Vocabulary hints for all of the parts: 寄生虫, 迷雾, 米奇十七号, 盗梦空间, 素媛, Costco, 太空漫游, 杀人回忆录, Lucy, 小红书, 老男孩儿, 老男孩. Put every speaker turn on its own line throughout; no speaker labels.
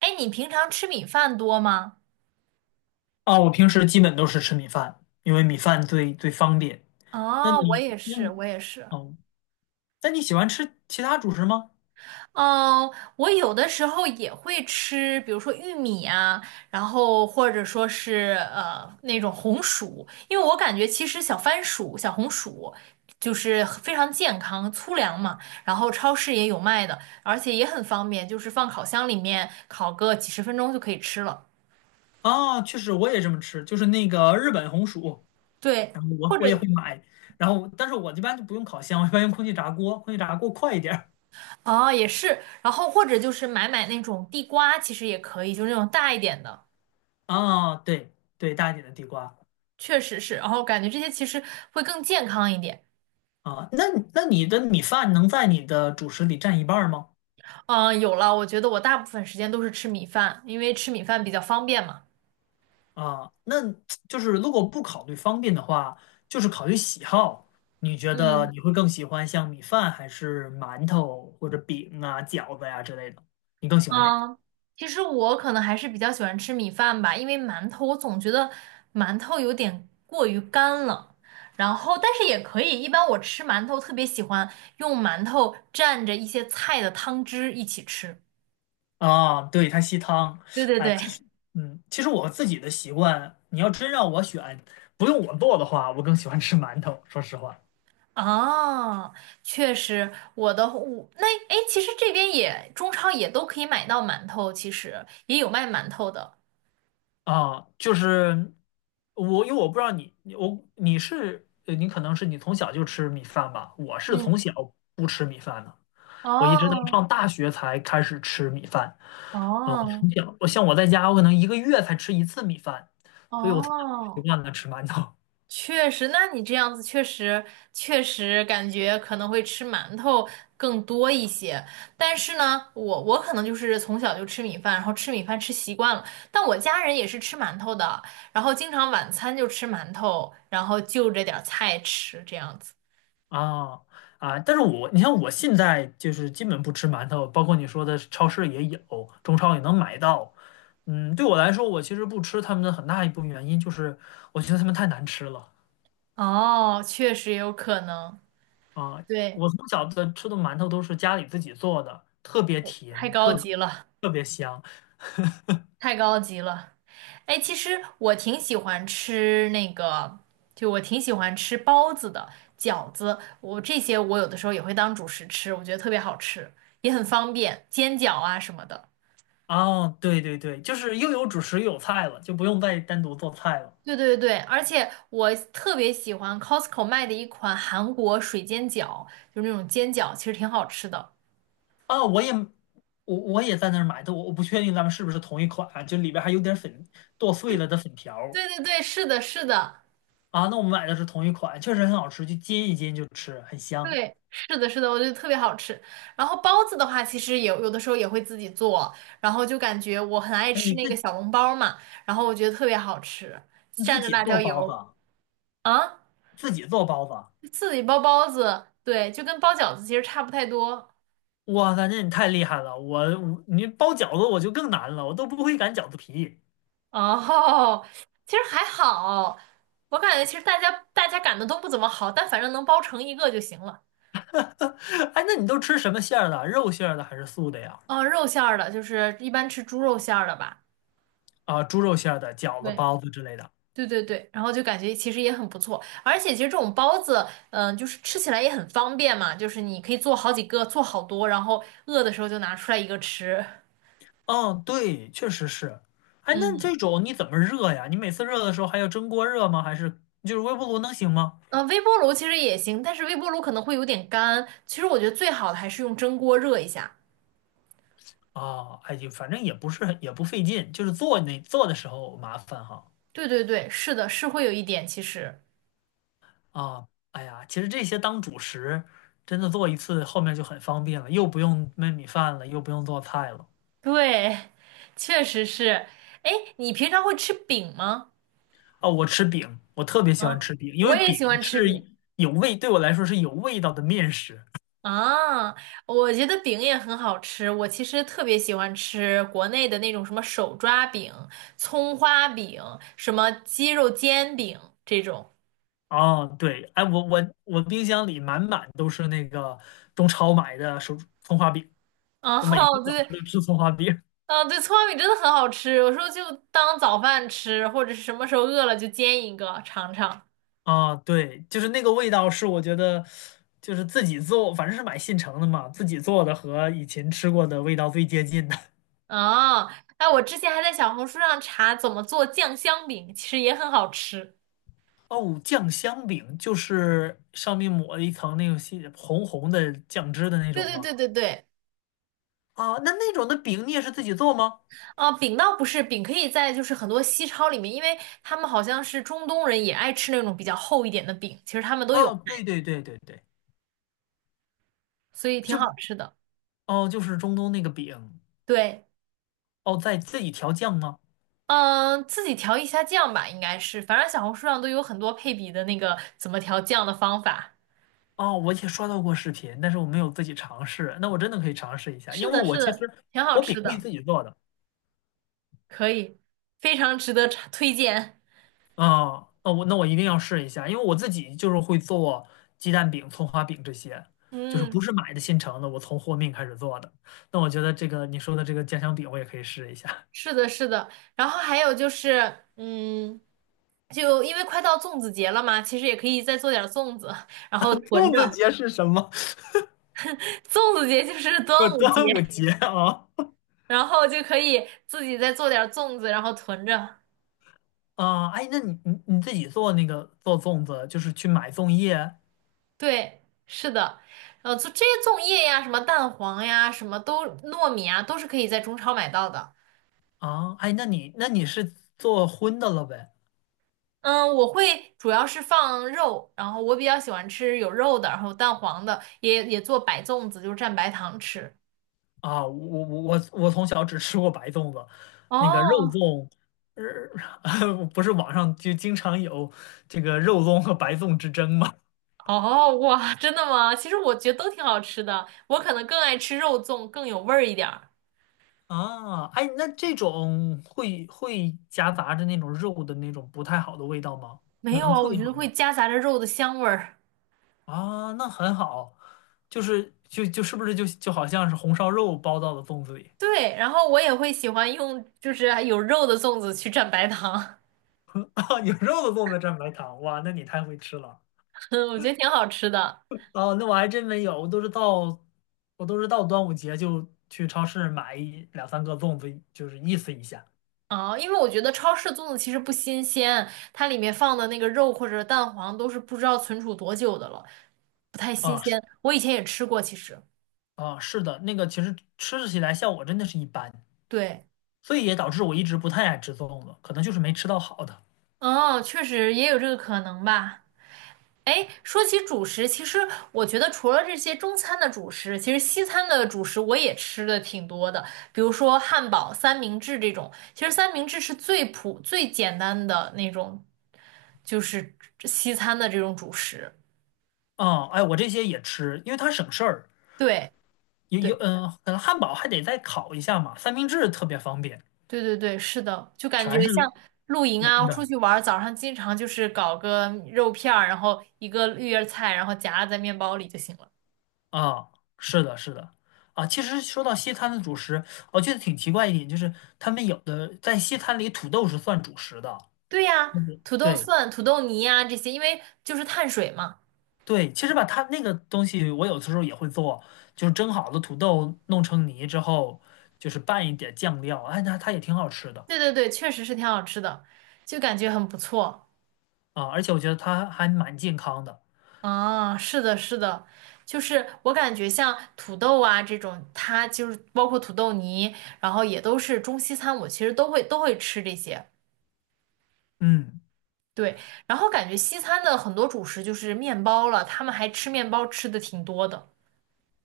哎，你平常吃米饭多吗？
啊，我平时基本都是吃米饭，因为米饭最方便。那
哦，我
你
也
那
是，我也是。
哦，那你喜欢吃其他主食吗？
嗯，我有的时候也会吃，比如说玉米啊，然后或者说是那种红薯，因为我感觉其实小番薯、小红薯就是非常健康、粗粮嘛，然后超市也有卖的，而且也很方便，就是放烤箱里面烤个几十分钟就可以吃了。
啊，确实我也这么吃，就是那个日本红薯，
对，
然后我
或
我
者
也会买，然后但是我一般就不用烤箱，我一般用空气炸锅，空气炸锅快一点儿。
哦，也是，然后或者就是买那种地瓜，其实也可以，就是那种大一点的，
啊，对对，大一点的地瓜
确实是。然后感觉这些其实会更健康一点。
啊，那那你的米饭能在你的主食里占一半儿吗？
嗯，有了，我觉得我大部分时间都是吃米饭，因为吃米饭比较方便嘛。
啊，那就是如果不考虑方便的话，就是考虑喜好。你觉得
嗯
你会更喜欢像米饭还是馒头或者饼啊、饺子呀、之类的？你更喜欢哪个？
嗯，其实我可能还是比较喜欢吃米饭吧，因为馒头我总觉得馒头有点过于干了。然后，但是也可以，一般我吃馒头特别喜欢用馒头蘸着一些菜的汤汁一起吃。
啊，对，它吸汤。
对对
哎，其
对。
实，其实我自己的习惯，你要真让我选，不用我做的话，我更喜欢吃馒头。说实话，
哦，确实，我的我那哎，诶其实这边也中超也都可以买到馒头，其实也有卖馒头的。
啊，就是我，因为我不知道你，你你可能是你从小就吃米饭吧？我是
嗯，
从小不吃米饭的。我一直到
哦
上大学才开始吃米饭。嗯，我
哦
从小，我像我在家，我可能一个月才吃一次米饭，所以我从小习
哦，
惯了吃馒头
确实，那你这样子确实感觉可能会吃馒头更多一些。但是呢，我可能就是从小就吃米饭，然后吃米饭吃习惯了。但我家人也是吃馒头的，然后经常晚餐就吃馒头，然后就着点儿菜吃这样子。
啊啊！但是我，你像我现在就是基本不吃馒头，包括你说的超市也有，中超也能买到。嗯，对我来说，我其实不吃他们的很大一部分原因就是我觉得他们太难吃了
哦，确实有可能，
啊！
对，
我从小的吃的馒头都是家里自己做的，特别
太
甜，
高
特
级了，
特别香。
太高级了。哎，其实我挺喜欢吃那个，就我挺喜欢吃包子的、饺子，我这些我有的时候也会当主食吃，我觉得特别好吃，也很方便，煎饺啊什么的。
哦，对对对，就是又有主食又有菜了，就不用再单独做菜了。
对对对，而且我特别喜欢 Costco 卖的一款韩国水煎饺，就是那种煎饺，其实挺好吃的。
啊、我也我也在那儿买的，我不确定咱们是不是同一款啊，就里边还有点粉，剁碎了的粉条儿
对对对，是的，是的。
啊。那我们买的是同一款，确实很好吃，就煎一煎就吃，很香。
对，是的，是的，我觉得特别好吃。然后包子的话，其实也有的时候也会自己做，然后就感觉我很爱吃
你
那个
自
小笼包嘛，然后我觉得特别好吃，
你自
蘸着
己
辣椒
做包子
油
啊，
啊，
自己做包子啊，
自己包包子，对，就跟包饺子其实差不太多。
哇塞，那你太厉害了！我你包饺子我就更难了，我都不会擀饺子皮。
哦，其实还好，我感觉其实大家擀的都不怎么好，但反正能包成一个就行了。
哎，那你都吃什么馅儿的？肉馅儿的还是素的呀？
哦，肉馅儿的，就是一般吃猪肉馅儿的吧。
啊，猪肉馅儿的、饺子、
对。
包子之类的。
对对对，然后就感觉其实也很不错，而且其实这种包子，嗯、就是吃起来也很方便嘛，就是你可以做好几个，做好多，然后饿的时候就拿出来一个吃。
哦，对，确实是。哎，那
嗯，
这种你怎么热呀？你每次热的时候还要蒸锅热吗？还是就是微波炉能行吗？
微波炉其实也行，但是微波炉可能会有点干，其实我觉得最好的还是用蒸锅热一下。
啊，哎，就反正也不是很也不费劲，就是做那做的时候麻烦哈。
对对对，是的，是会有一点，其实
啊，哎呀，其实这些当主食，真的做一次后面就很方便了，又不用焖米饭了，又不用做菜了。
对，确实是。哎，你平常会吃饼吗？
啊，我吃饼，我特别喜欢
嗯，
吃饼，因
我
为
也
饼
喜欢吃
是
饼。
有味，对我来说是有味道的面食。
啊，我觉得饼也很好吃，我其实特别喜欢吃国内的那种什么手抓饼、葱花饼、什么鸡肉煎饼这种。
哦，对，哎，我冰箱里满满都是那个中超买的手葱花饼，
啊，
我每天 早上
对，
都吃葱花饼。
啊，对，葱花饼真的很好吃，我说就当早饭吃，或者是什么时候饿了就煎一个尝尝。
啊，对，就是那个味道是我觉得，就是自己做，反正是买现成的嘛，自己做的和以前吃过的味道最接近的。
啊，哎，我之前还在小红书上查怎么做酱香饼，其实也很好吃。
哦，酱香饼就是上面抹了一层那种细红红的酱汁的那
对
种
对
吗？
对对对。
啊，那那种的饼你也是自己做吗？
啊，饼倒不是，饼可以在就是很多西超里面，因为他们好像是中东人也爱吃那种比较厚一点的饼，其实他们都有
哦，
卖，
对对对对对，
所以挺
就
好
是
吃的。
哦，就是中东那个饼，
对，
哦，在自己调酱吗？
嗯，自己调一下酱吧，应该是，反正小红书上都有很多配比的那个怎么调酱的方法。
哦，我也刷到过视频，但是我没有自己尝试。那我真的可以尝试一下，因
是
为
的，
我
是
其
的，
实
挺好
我饼
吃
可以
的，
自己做的。
可以，非常值得尝推荐。
啊、那我那我一定要试一下，因为我自己就是会做鸡蛋饼、葱花饼这些，就是不
嗯，
是买的现成的，我从和面开始做的。那我觉得这个你说的这个家香饼，我也可以试一下。
是的，是的。然后还有就是，嗯，就因为快到粽子节了嘛，其实也可以再做点儿粽子，然后 囤
粽子
着。
节是什么？
粽子节就是端
呃，
午节，
端午节啊
然后就可以自己再做点儿粽子，然后囤着。
啊！哎，那你自己做那个做粽子，就是去买粽叶
对，是的，做这些粽叶呀，什么蛋黄呀，什么都糯米啊，都是可以在中超买到的。
啊？哎，那你那你是做荤的了呗？
嗯，我会主要是放肉，然后我比较喜欢吃有肉的，然后蛋黄的，也做白粽子，就是蘸白糖吃。
啊，我从小只吃过白粽子，那个肉
哦
粽，呃，不是网上就经常有这个肉粽和白粽之争吗？
哦，哇，真的吗？其实我觉得都挺好吃的，我可能更爱吃肉粽，更有味儿一点儿。
啊，哎，那这种会夹杂着那种肉的那种不太好的味道吗？
没有
能
啊，
处
我
理
觉得
好吗？
会夹杂着肉的香味儿。
啊，那很好，就是就就是不是就就好像是红烧肉包到了粽子里，
对，然后我也会喜欢用就是有肉的粽子去蘸白糖，
有肉的粽子蘸白糖，哇，那你太会吃了。
我觉得挺好吃的。
哦，那我还真没有，我都是到端午节就去超市买一两三个粽子，就是意思一下。
哦，因为我觉得超市粽子其实不新鲜，它里面放的那个肉或者蛋黄都是不知道存储多久的了，不太新
啊
鲜。
是
我以前也吃过，其实。
啊，是的，那个其实吃起来效果真的是一般，
对，
所以也导致我一直不太爱吃粽子，可能就是没吃到好的。
哦，确实也有这个可能吧。哎，说起主食，其实我觉得除了这些中餐的主食，其实西餐的主食我也吃的挺多的，比如说汉堡、三明治这种。其实三明治是最普、最简单的那种，就是西餐的这种主食。
啊，哎，我这些也吃，因为它省事儿。
对，
有
对，
有，嗯，可能汉堡还得再烤一下嘛，三明治特别方便，
对对对，是的，就感觉
全
像
是
露营
冷
啊，出
的。
去玩儿，早上经常就是搞个肉片儿，然后一个绿叶菜，然后夹在面包里就行了。
啊，是的，是的，啊，其实说到西餐的主食，我觉得挺奇怪一点，就是他们有的在西餐里土豆是算主食的，
对呀，土豆
对
蒜、土豆泥呀、这些，因为就是碳水嘛。
对，其实吧，它那个东西我有的时候也会做，就是蒸好的土豆弄成泥之后，就是拌一点酱料，哎，那它也挺好吃的
对对对，确实是挺好吃的，就感觉很不错。
啊，而且我觉得它还蛮健康的，
啊，是的，是的，就是我感觉像土豆啊这种，它就是包括土豆泥，然后也都是中西餐，我其实都会吃这些。
嗯，
对，然后感觉西餐的很多主食就是面包了，他们还吃面包吃的挺多的。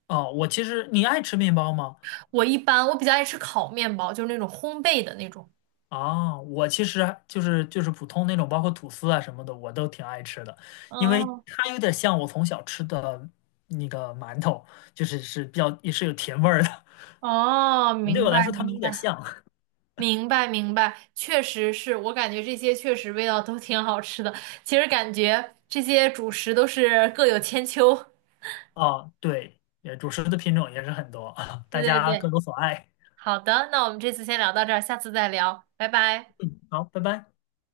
哦，我其实你爱吃面包吗？
我一般比较爱吃烤面包，就是那种烘焙的那种。
啊，我其实就是普通那种，包括吐司啊什么的，我都挺爱吃的，因为
哦
它有点像我从小吃的那个馒头，就是是比较也是有甜味儿的。
哦，
对
明
我
白
来说，它们
明
有点
白。
像
明白明白，确实是我感觉这些确实味道都挺好吃的。其实感觉这些主食都是各有千秋。
啊。对，也主食的品种也是很多，
对
大
对
家各
对，
有所爱。
好的，那我们这次先聊到这儿，下次再聊，拜拜。
好，拜拜。